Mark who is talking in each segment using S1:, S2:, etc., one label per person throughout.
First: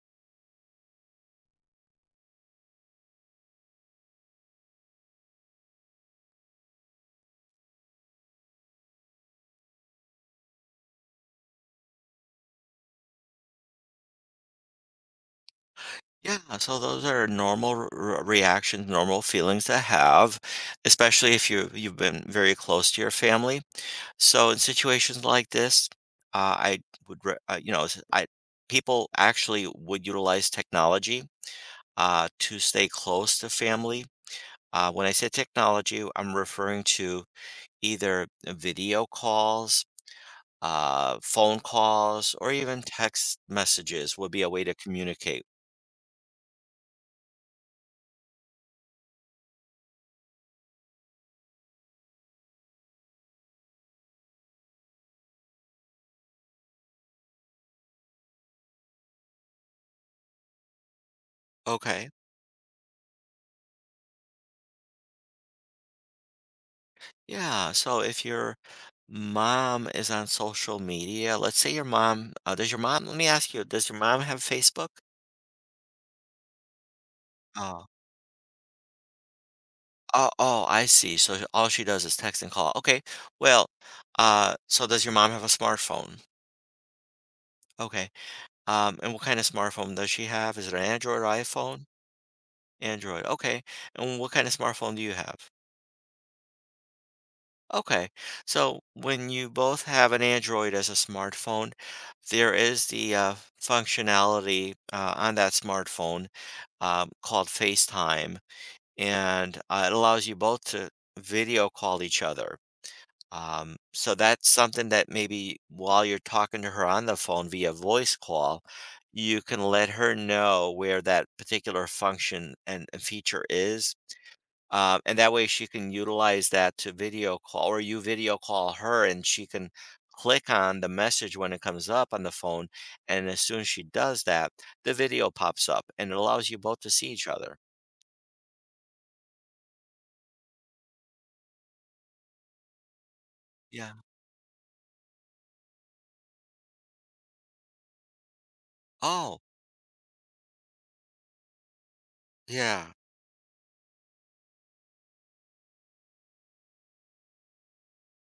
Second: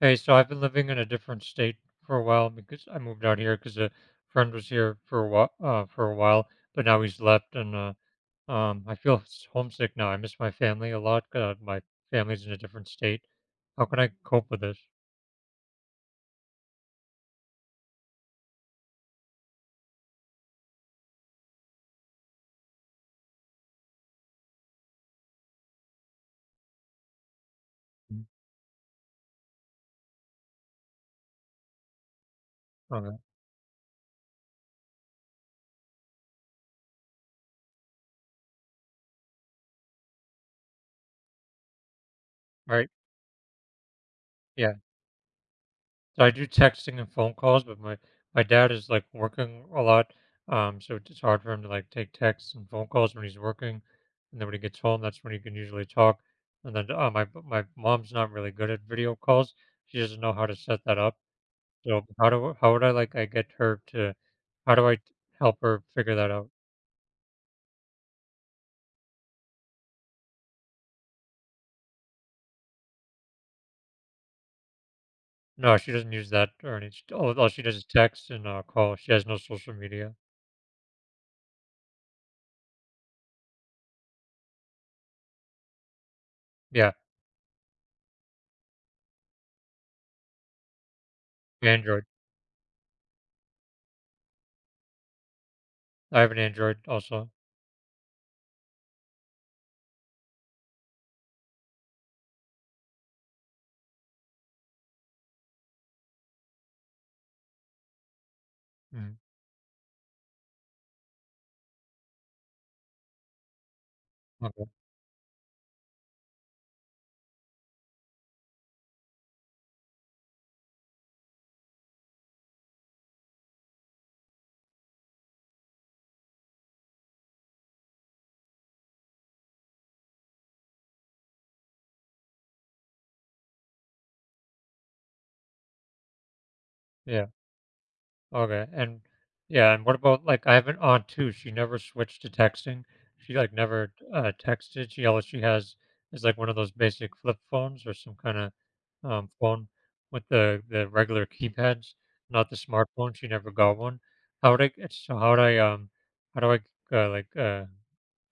S1: Hey, so I've been living in a different state for a while because I moved out here because a friend was here for a while, but now he's left, and I feel homesick now. I miss my family a lot. My family's in a different state. How can I cope with this?
S2: Yeah, so those are normal r r reactions, normal feelings to have, especially if you've been very close to your family. So in situations like this, I would re you know, s-
S1: Mm.
S2: I people actually would utilize technology to stay
S1: Okay.
S2: close to family. When I say technology, I'm referring to either video calls, phone calls, or
S1: All
S2: even
S1: right.
S2: text messages would be a way to
S1: Yeah.
S2: communicate.
S1: So I do texting and phone calls, but my dad is like working a lot, so it's hard for him to like take texts and phone calls when he's working, and then when he gets home, that's when he can usually talk. And then my mom's not really good at video calls; she doesn't know how to set that up. So
S2: Okay.
S1: how would I get her to? How do I t- Help her figure that out?
S2: Yeah, so if your mom is on social media, let's say your mom, does your mom, let me ask you, does your mom have Facebook?
S1: No, she doesn't use that or any. All she does
S2: Oh,
S1: is text and call. She has no social media.
S2: oh, I see. So all she does is text and call. Okay. Well, so does your mom have a smartphone?
S1: Yeah,
S2: Okay. And what kind of smartphone does she have? Is it an Android or iPhone?
S1: Android.
S2: Android. Okay. And what kind of smartphone do you have?
S1: I have an Android also.
S2: Okay. So when you both have an Android as a smartphone, there is the functionality on that smartphone called FaceTime,
S1: Mhm.
S2: and it allows you both to video call each other. So that's
S1: Okay.
S2: something that maybe while you're talking to her on the phone via voice call, you can let her know where that particular function and feature is, and that way she can utilize that to video call, or you video call her and she can click on the message when it comes up on the phone. And as soon as she does that, the video pops up and it allows you both to see each
S1: Yeah.
S2: other.
S1: Okay, and yeah, and what about like I have an aunt too, she never switched to texting. She like
S2: Yeah.
S1: never texted. She all she has is like one of those basic flip phones or some kind of
S2: Oh,
S1: phone with the regular keypads, not the
S2: yeah.
S1: smartphone. She never got one. How would I how do I like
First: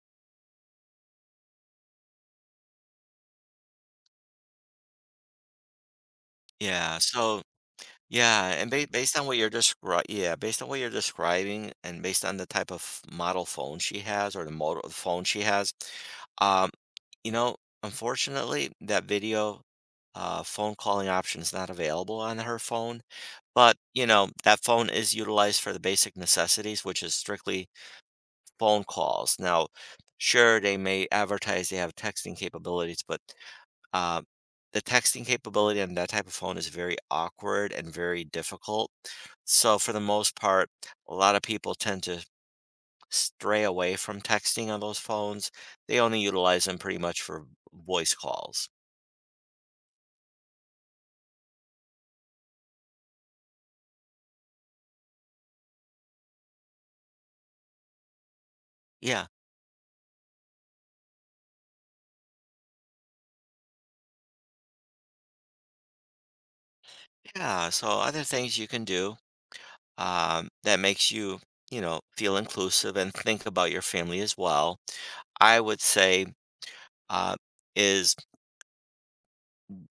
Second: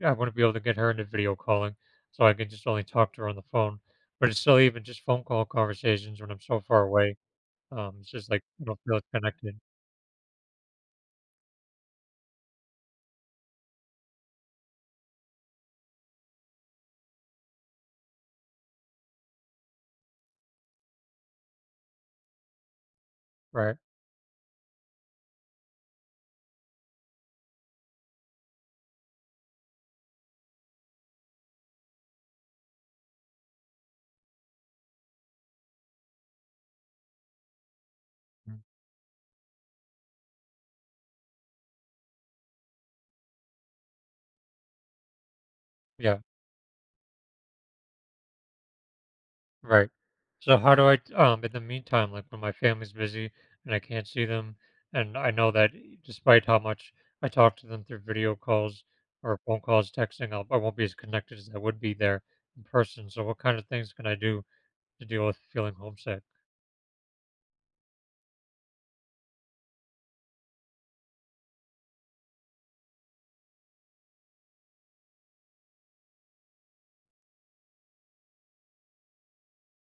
S1: I want to be able to get her into video calling so I can just only talk to her on the phone. But it's still even just phone call conversations when I'm so far
S2: Yeah.
S1: away.
S2: So
S1: It's just like
S2: Yeah,
S1: I
S2: and
S1: don't
S2: ba
S1: feel
S2: based on what
S1: connected,
S2: based on what you're describing, and based on the model phone she has, um, you know, unfortunately, that phone calling option is not available on her phone, but,
S1: right?
S2: you know, that phone is utilized for the basic necessities, which is strictly phone calls. Now, sure, they may advertise they have texting capabilities, but uh, the texting capability on that type of phone is very awkward and very difficult. So, for the most part, a lot of people tend to stray away from texting on those phones. They
S1: Yeah,
S2: only utilize them pretty much for voice calls.
S1: right. So how do I in the meantime, like when my family's busy and I can't see them, and I know that despite how much I talk to them through video calls
S2: Yeah.
S1: or phone calls, texting, I won't be as connected as I would be there in person. So what kind of things can I do to deal with feeling homesick?
S2: Yeah. So, other things you can do that makes you, you know, feel inclusive and think about your family as well, I would say, uh, is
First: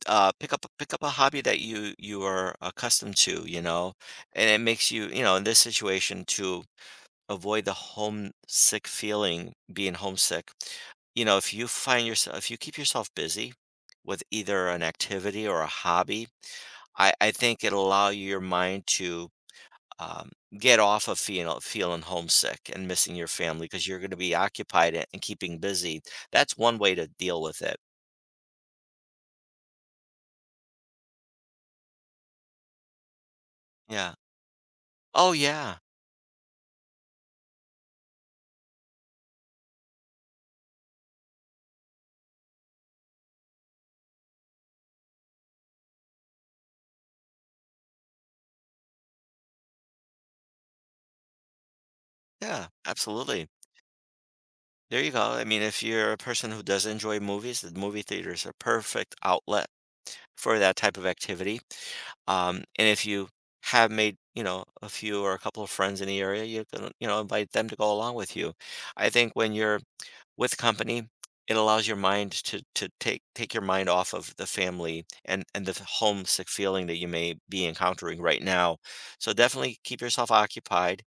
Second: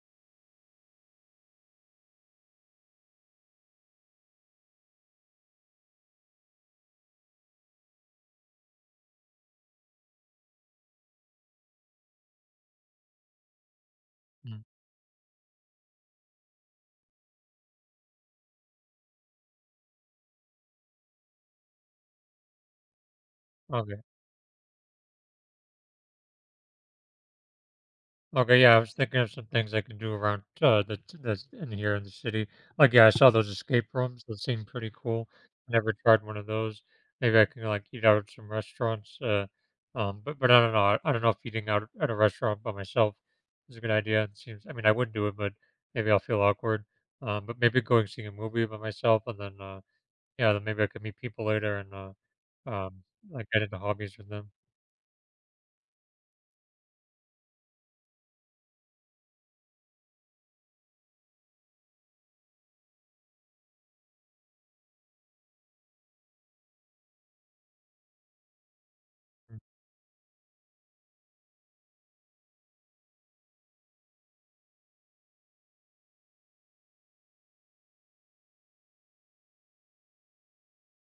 S2: pick up a hobby that you are accustomed to, you know, and it makes you, you know, in this situation to avoid the homesick feeling, being homesick. You know, if you find yourself, if you keep yourself busy with
S1: Mm.
S2: either an activity or a hobby, I think it'll allow your mind to um, get off of feeling homesick and missing your family, because you're
S1: Okay.
S2: going to be occupied and keeping busy. That's one way to deal with it.
S1: Okay, yeah, I was thinking of some things I can do around the that's in here in the city. Like, yeah, I saw those escape
S2: Yeah.
S1: rooms; those seemed pretty cool.
S2: Oh yeah.
S1: Never tried one of those. Maybe I can like eat out at some restaurants. But I don't know. I don't know if eating out at a restaurant by myself is a good idea. It seems. I mean, I would do it, but maybe I'll feel awkward. But maybe going seeing a movie by myself, and then yeah, then maybe I could meet people later and
S2: Yeah.
S1: um,
S2: Absolutely.
S1: like get into hobbies with them.
S2: There you go. I mean, if you're a person who does enjoy movies, the movie theater is a perfect outlet for that type of activity. And if you have made, you know, a few or a couple of friends in the area, you can, you know, invite them to go along with you. I think when you're with company, it allows your mind to take your mind off of the family and the homesick feeling that you may be encountering right now. So definitely keep yourself occupied,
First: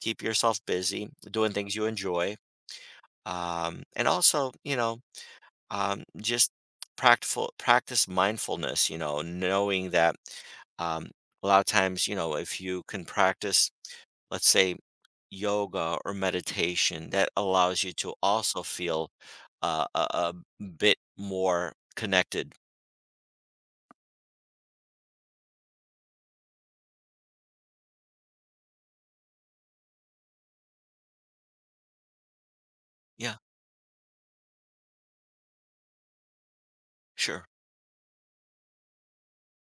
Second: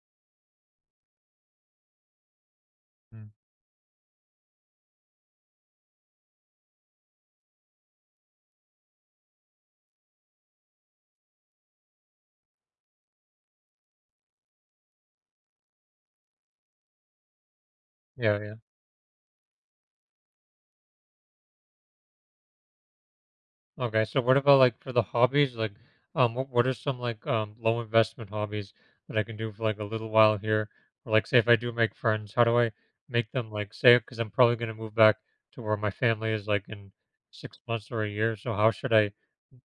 S2: keep yourself busy, doing things you enjoy,
S1: Mhm.
S2: and also, you know, just practical practice mindfulness, you know, knowing that, um, a lot of times, you know, if you can practice, let's say, yoga or meditation, that allows you to
S1: Yeah, yeah.
S2: also feel a bit more connected.
S1: Okay, so what about like for the hobbies? Like, what are some like low investment hobbies that I can do for like a little while here? Or like, say, if I do make friends, how do I make
S2: Yeah.
S1: them like say? Because I'm probably gonna move back to where my family is like in
S2: Sure.
S1: 6 months or a year. So how should I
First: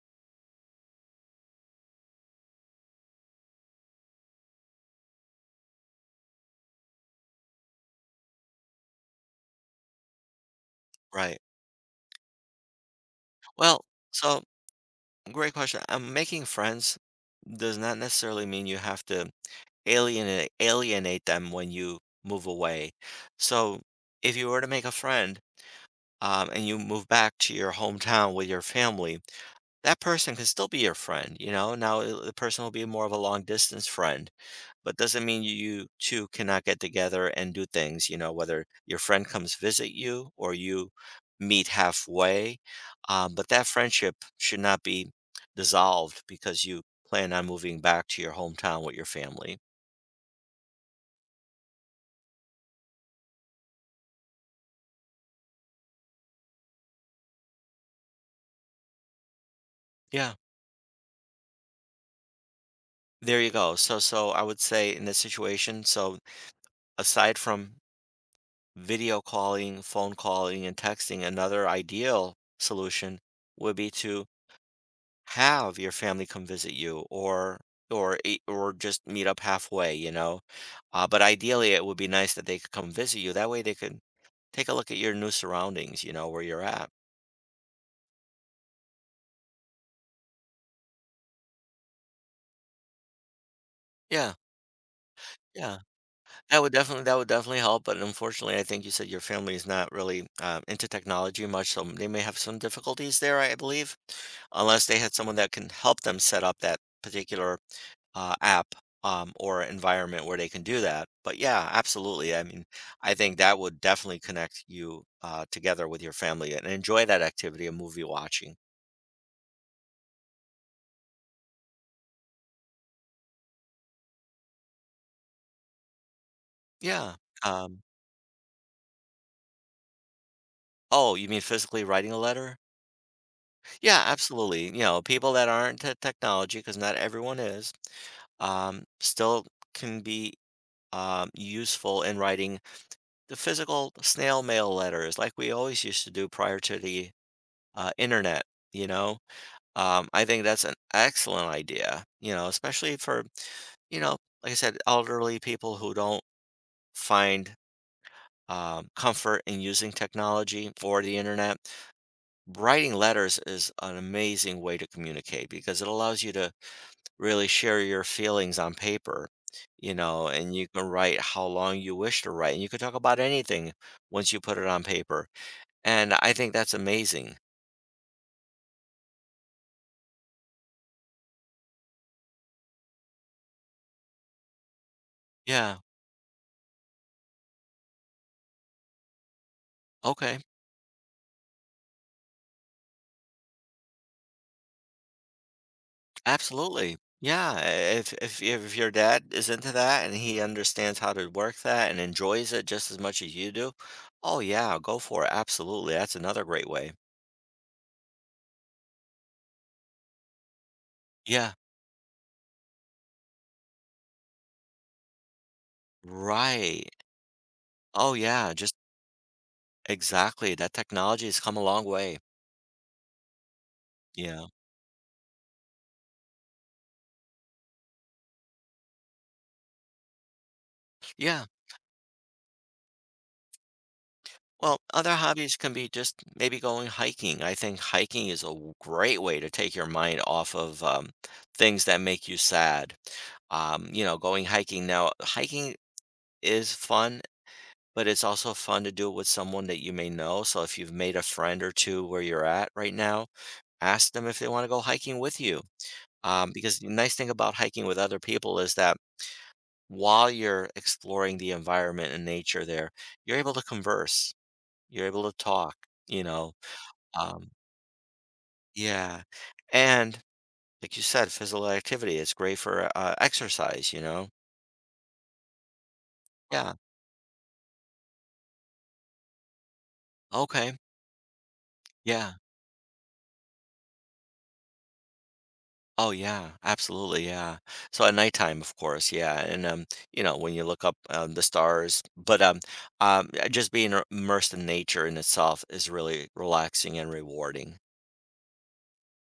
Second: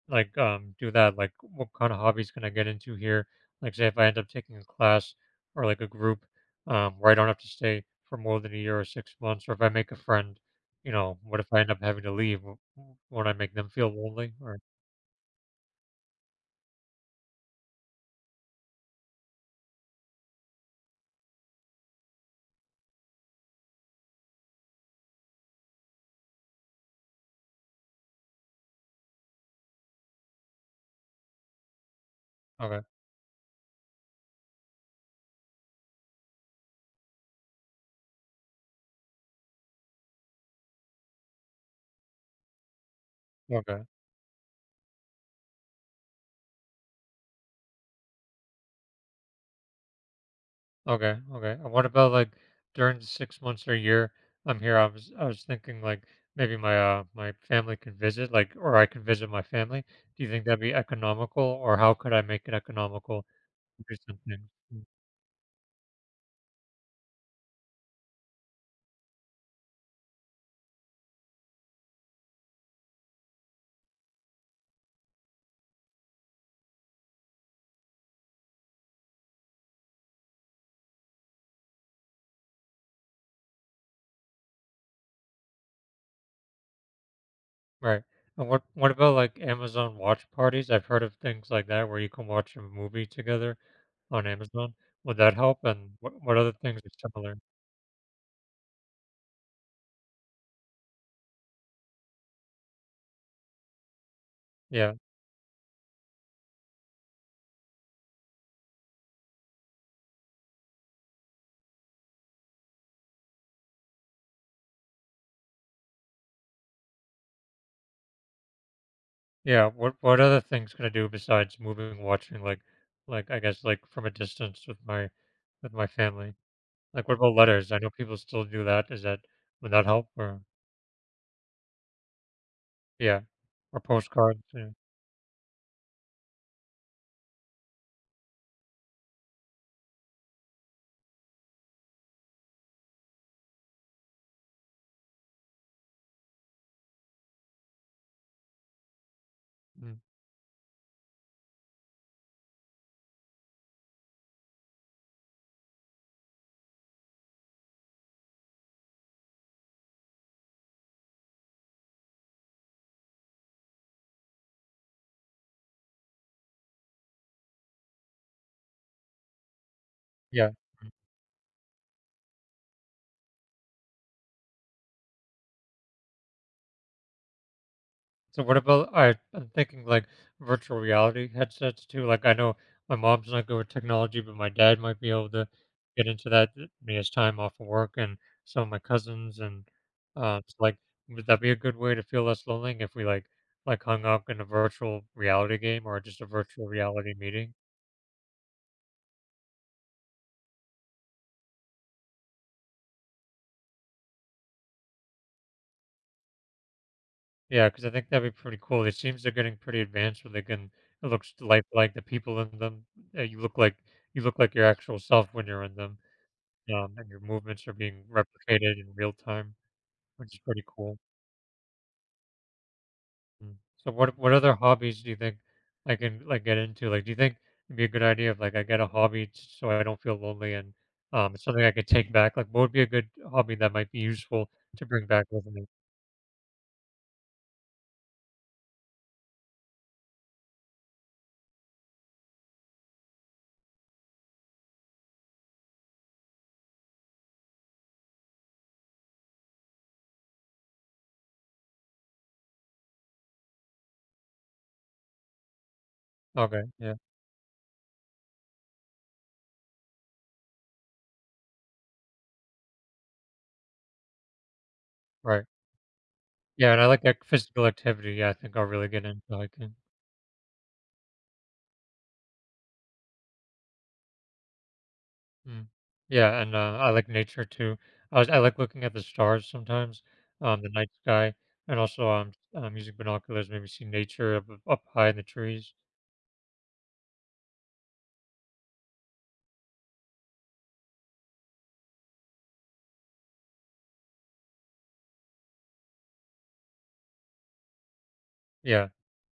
S1: like do that, like what kind of hobbies can I get into here, like say if I end up taking a class or like a group where I don't have to stay for more than a year or 6 months, or if I make a friend, you know,
S2: Right.
S1: what if I end up having to leave? Won't I make them
S2: Well,
S1: feel lonely
S2: so,
S1: or
S2: great question. Um, making friends does not necessarily mean you have to alienate them when you move away. So if you were to make a friend, and you move back to your hometown with your family, that person can still be your friend. You know, now the person will
S1: okay
S2: be more of a long distance friend, but doesn't mean you two cannot get together and do things. You know, whether your friend comes visit you or you meet halfway, but that
S1: okay.
S2: friendship should not be dissolved because you plan on moving back to your hometown with your family.
S1: Okay, okay, and what about like during the 6 months or year I'm here? I was thinking like maybe my family could visit, like, or I could visit my family. Do you
S2: Yeah.
S1: think that'd be economical, or how could I make it economical
S2: There you go.
S1: to do
S2: So I
S1: something?
S2: would say in this situation, so aside from video calling, phone calling, and texting, another ideal solution would be to have your family come visit you, or just meet up halfway, you know. But ideally it would be nice that they could come visit you. That way they could take a look at your new surroundings, you know, where you're at.
S1: Right. And what about like Amazon watch parties? I've heard of things like that where you can watch a movie together on
S2: Yeah.
S1: Amazon. Would that help?
S2: Yeah.
S1: And what other
S2: That would
S1: things are
S2: definitely that would
S1: similar?
S2: definitely help, but unfortunately, I think you said your family is not really, into technology much, so they may have some difficulties there, I believe, unless
S1: Yeah.
S2: they had someone that can help them set up that particular, app, or environment where they can do that. But yeah, absolutely, I mean, I think that would definitely connect you, together with your family and enjoy that activity of movie watching.
S1: Yeah. What other things can I do besides moving and watching, like I guess like from a distance with my family? Like
S2: Yeah,
S1: what about letters? I
S2: um
S1: know people still do that. Is that would that help or
S2: Oh, you mean physically writing a letter?
S1: yeah. Or
S2: Yeah,
S1: postcards,
S2: absolutely.
S1: yeah.
S2: You know, people that aren't to technology, because not everyone is, still can be useful in writing the physical snail mail letters like we always used to do prior to the internet. You know,
S1: Mm.
S2: I think that's an excellent idea, you know, especially for, you know, like I said, elderly people who don't find comfort in using technology or the internet. Writing letters is an amazing way to communicate because it allows you to really share your feelings on paper, you know,
S1: Yeah.
S2: and you can write how long you wish to write, and you can talk about anything once you put it on paper. And I think that's amazing.
S1: So what about I'm thinking like virtual reality headsets too. Like I know my mom's not good with technology, but my dad might be able to
S2: Yeah.
S1: get into that when he has time off of work, and some of my cousins. And
S2: Okay.
S1: it's like, would that be a good way to feel less lonely if we like hung up in a virtual reality game or just a virtual
S2: Absolutely.
S1: reality meeting?
S2: Yeah. If your dad is into that and he understands how to work that and enjoys it just as much as you do, oh yeah, go for it. Absolutely. That's another great way.
S1: Yeah, because I think that'd be pretty cool. It seems they're getting pretty advanced where they can. It looks
S2: Yeah.
S1: lifelike. The people in them, uh, you look like you look like your actual self when you're in them.
S2: Right.
S1: And your movements are being
S2: Oh yeah, just
S1: replicated in real time, which is
S2: exactly.
S1: pretty
S2: That
S1: cool.
S2: technology has come a long way.
S1: Mm. So what
S2: Yeah.
S1: other hobbies do you think I can like get into? Like, do you think it'd be a good idea if like I get a hobby so I don't feel lonely and
S2: Yeah.
S1: it's something I could take back? Like, what would be a good hobby that might be useful
S2: Well,
S1: to bring
S2: other
S1: back with
S2: hobbies
S1: me?
S2: can be just maybe going hiking. I think hiking is a great way to take your mind off of, things that make you sad. You know, going hiking, now, hiking is fun, but it's also fun to do it with someone that you may know. So if you've made a friend or two where you're at right now, ask them if they want to go hiking with you.
S1: Okay,
S2: Because the
S1: yeah,
S2: nice thing about hiking with other people is that while you're exploring the environment and nature there, you're able to converse, you're able to
S1: right,
S2: talk, you know,
S1: yeah, and I like
S2: um,
S1: physical activity. Yeah, I think I'll really get
S2: yeah,
S1: into hiking.
S2: and like you said, physical activity is great for, exercise, you know?
S1: Mm. Yeah, and,
S2: Yeah.
S1: I like nature too. I like looking at the stars sometimes, the
S2: Okay.
S1: night sky, and also,
S2: Yeah.
S1: using binoculars, maybe see nature up high in the trees.
S2: Oh, yeah. Absolutely. Yeah. So at nighttime, of course. Yeah. And, you know, when you look up, the stars, but just being immersed in nature in itself is really relaxing and rewarding.
S1: Yeah.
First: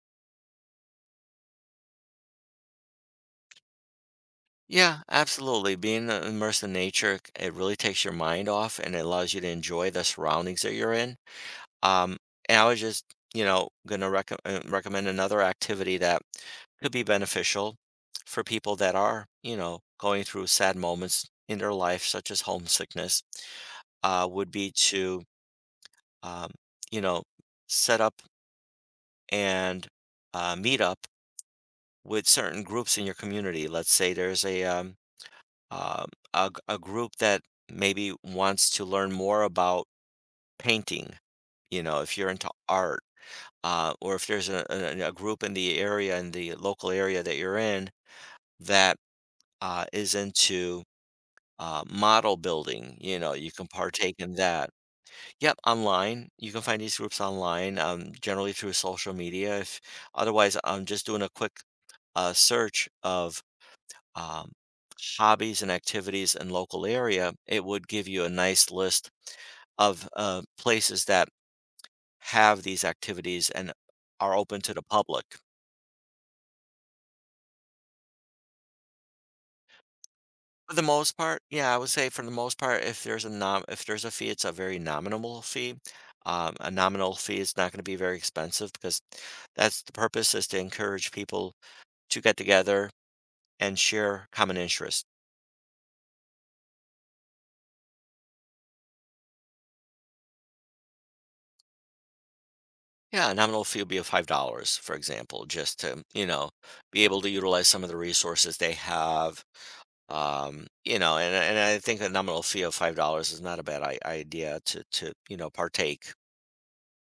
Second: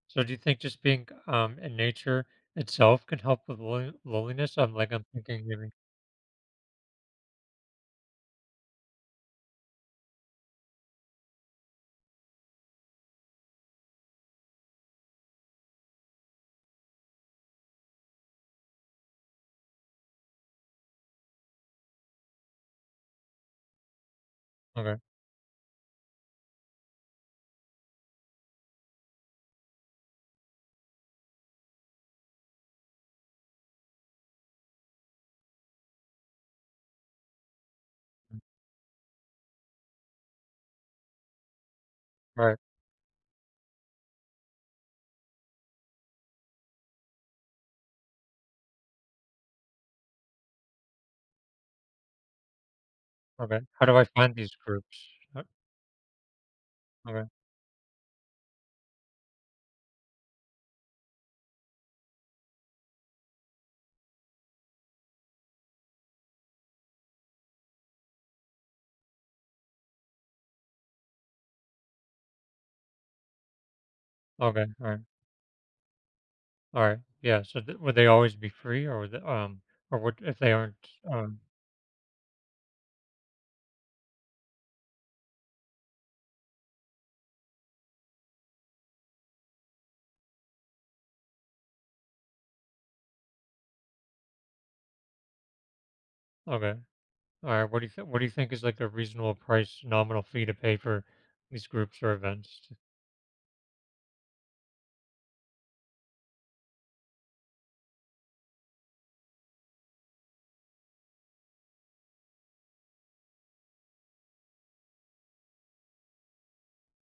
S1: So do you think just being, in nature itself can help with loneliness?
S2: Yeah,
S1: I'm thinking maybe
S2: absolutely. Being immersed in nature, it really takes your mind off and it allows you to enjoy the surroundings that you're in. Um, and I was just, you know, going to recommend another activity that could be beneficial for people that are, you know, going through sad moments in their life, such as homesickness, would be
S1: okay.
S2: to, um, you know, set up and meet up with certain groups in your community. Let's say there's a, um a group that maybe
S1: Mm.
S2: wants to learn more about painting, you know, if you're
S1: All
S2: into
S1: right.
S2: art, or if there's a group in the area, in the local area that you're in, that is into model building, you know, you
S1: Okay.
S2: can
S1: How do I
S2: partake in
S1: find these
S2: that.
S1: groups? Uh,
S2: Yep, online. You can find these groups
S1: okay.
S2: online, generally through social media. If otherwise, I'm just doing a quick search of, um, hobbies and activities in local area. It would give you a nice list of places that have these activities and are open
S1: Okay.
S2: to the
S1: Alright.
S2: public.
S1: Alright. Yeah, so th would they always be free, or would the or would if they
S2: For the
S1: aren't,
S2: most
S1: um
S2: part, yeah, I would say for the most part, if there's a nom if there's a fee, it's a very nominal fee. A nominal fee is not going to be very expensive because that's the purpose, is to encourage people to get together and share common interests.
S1: okay. Alright, what do you think is, like, a reasonable price nominal fee to pay for these groups or events?
S2: Yeah, a nominal fee would be of $5, for example, just to, you know, be able to utilize some of the resources they have. You know, and I think a nominal fee of $5 is not a bad I idea to, you know, partake.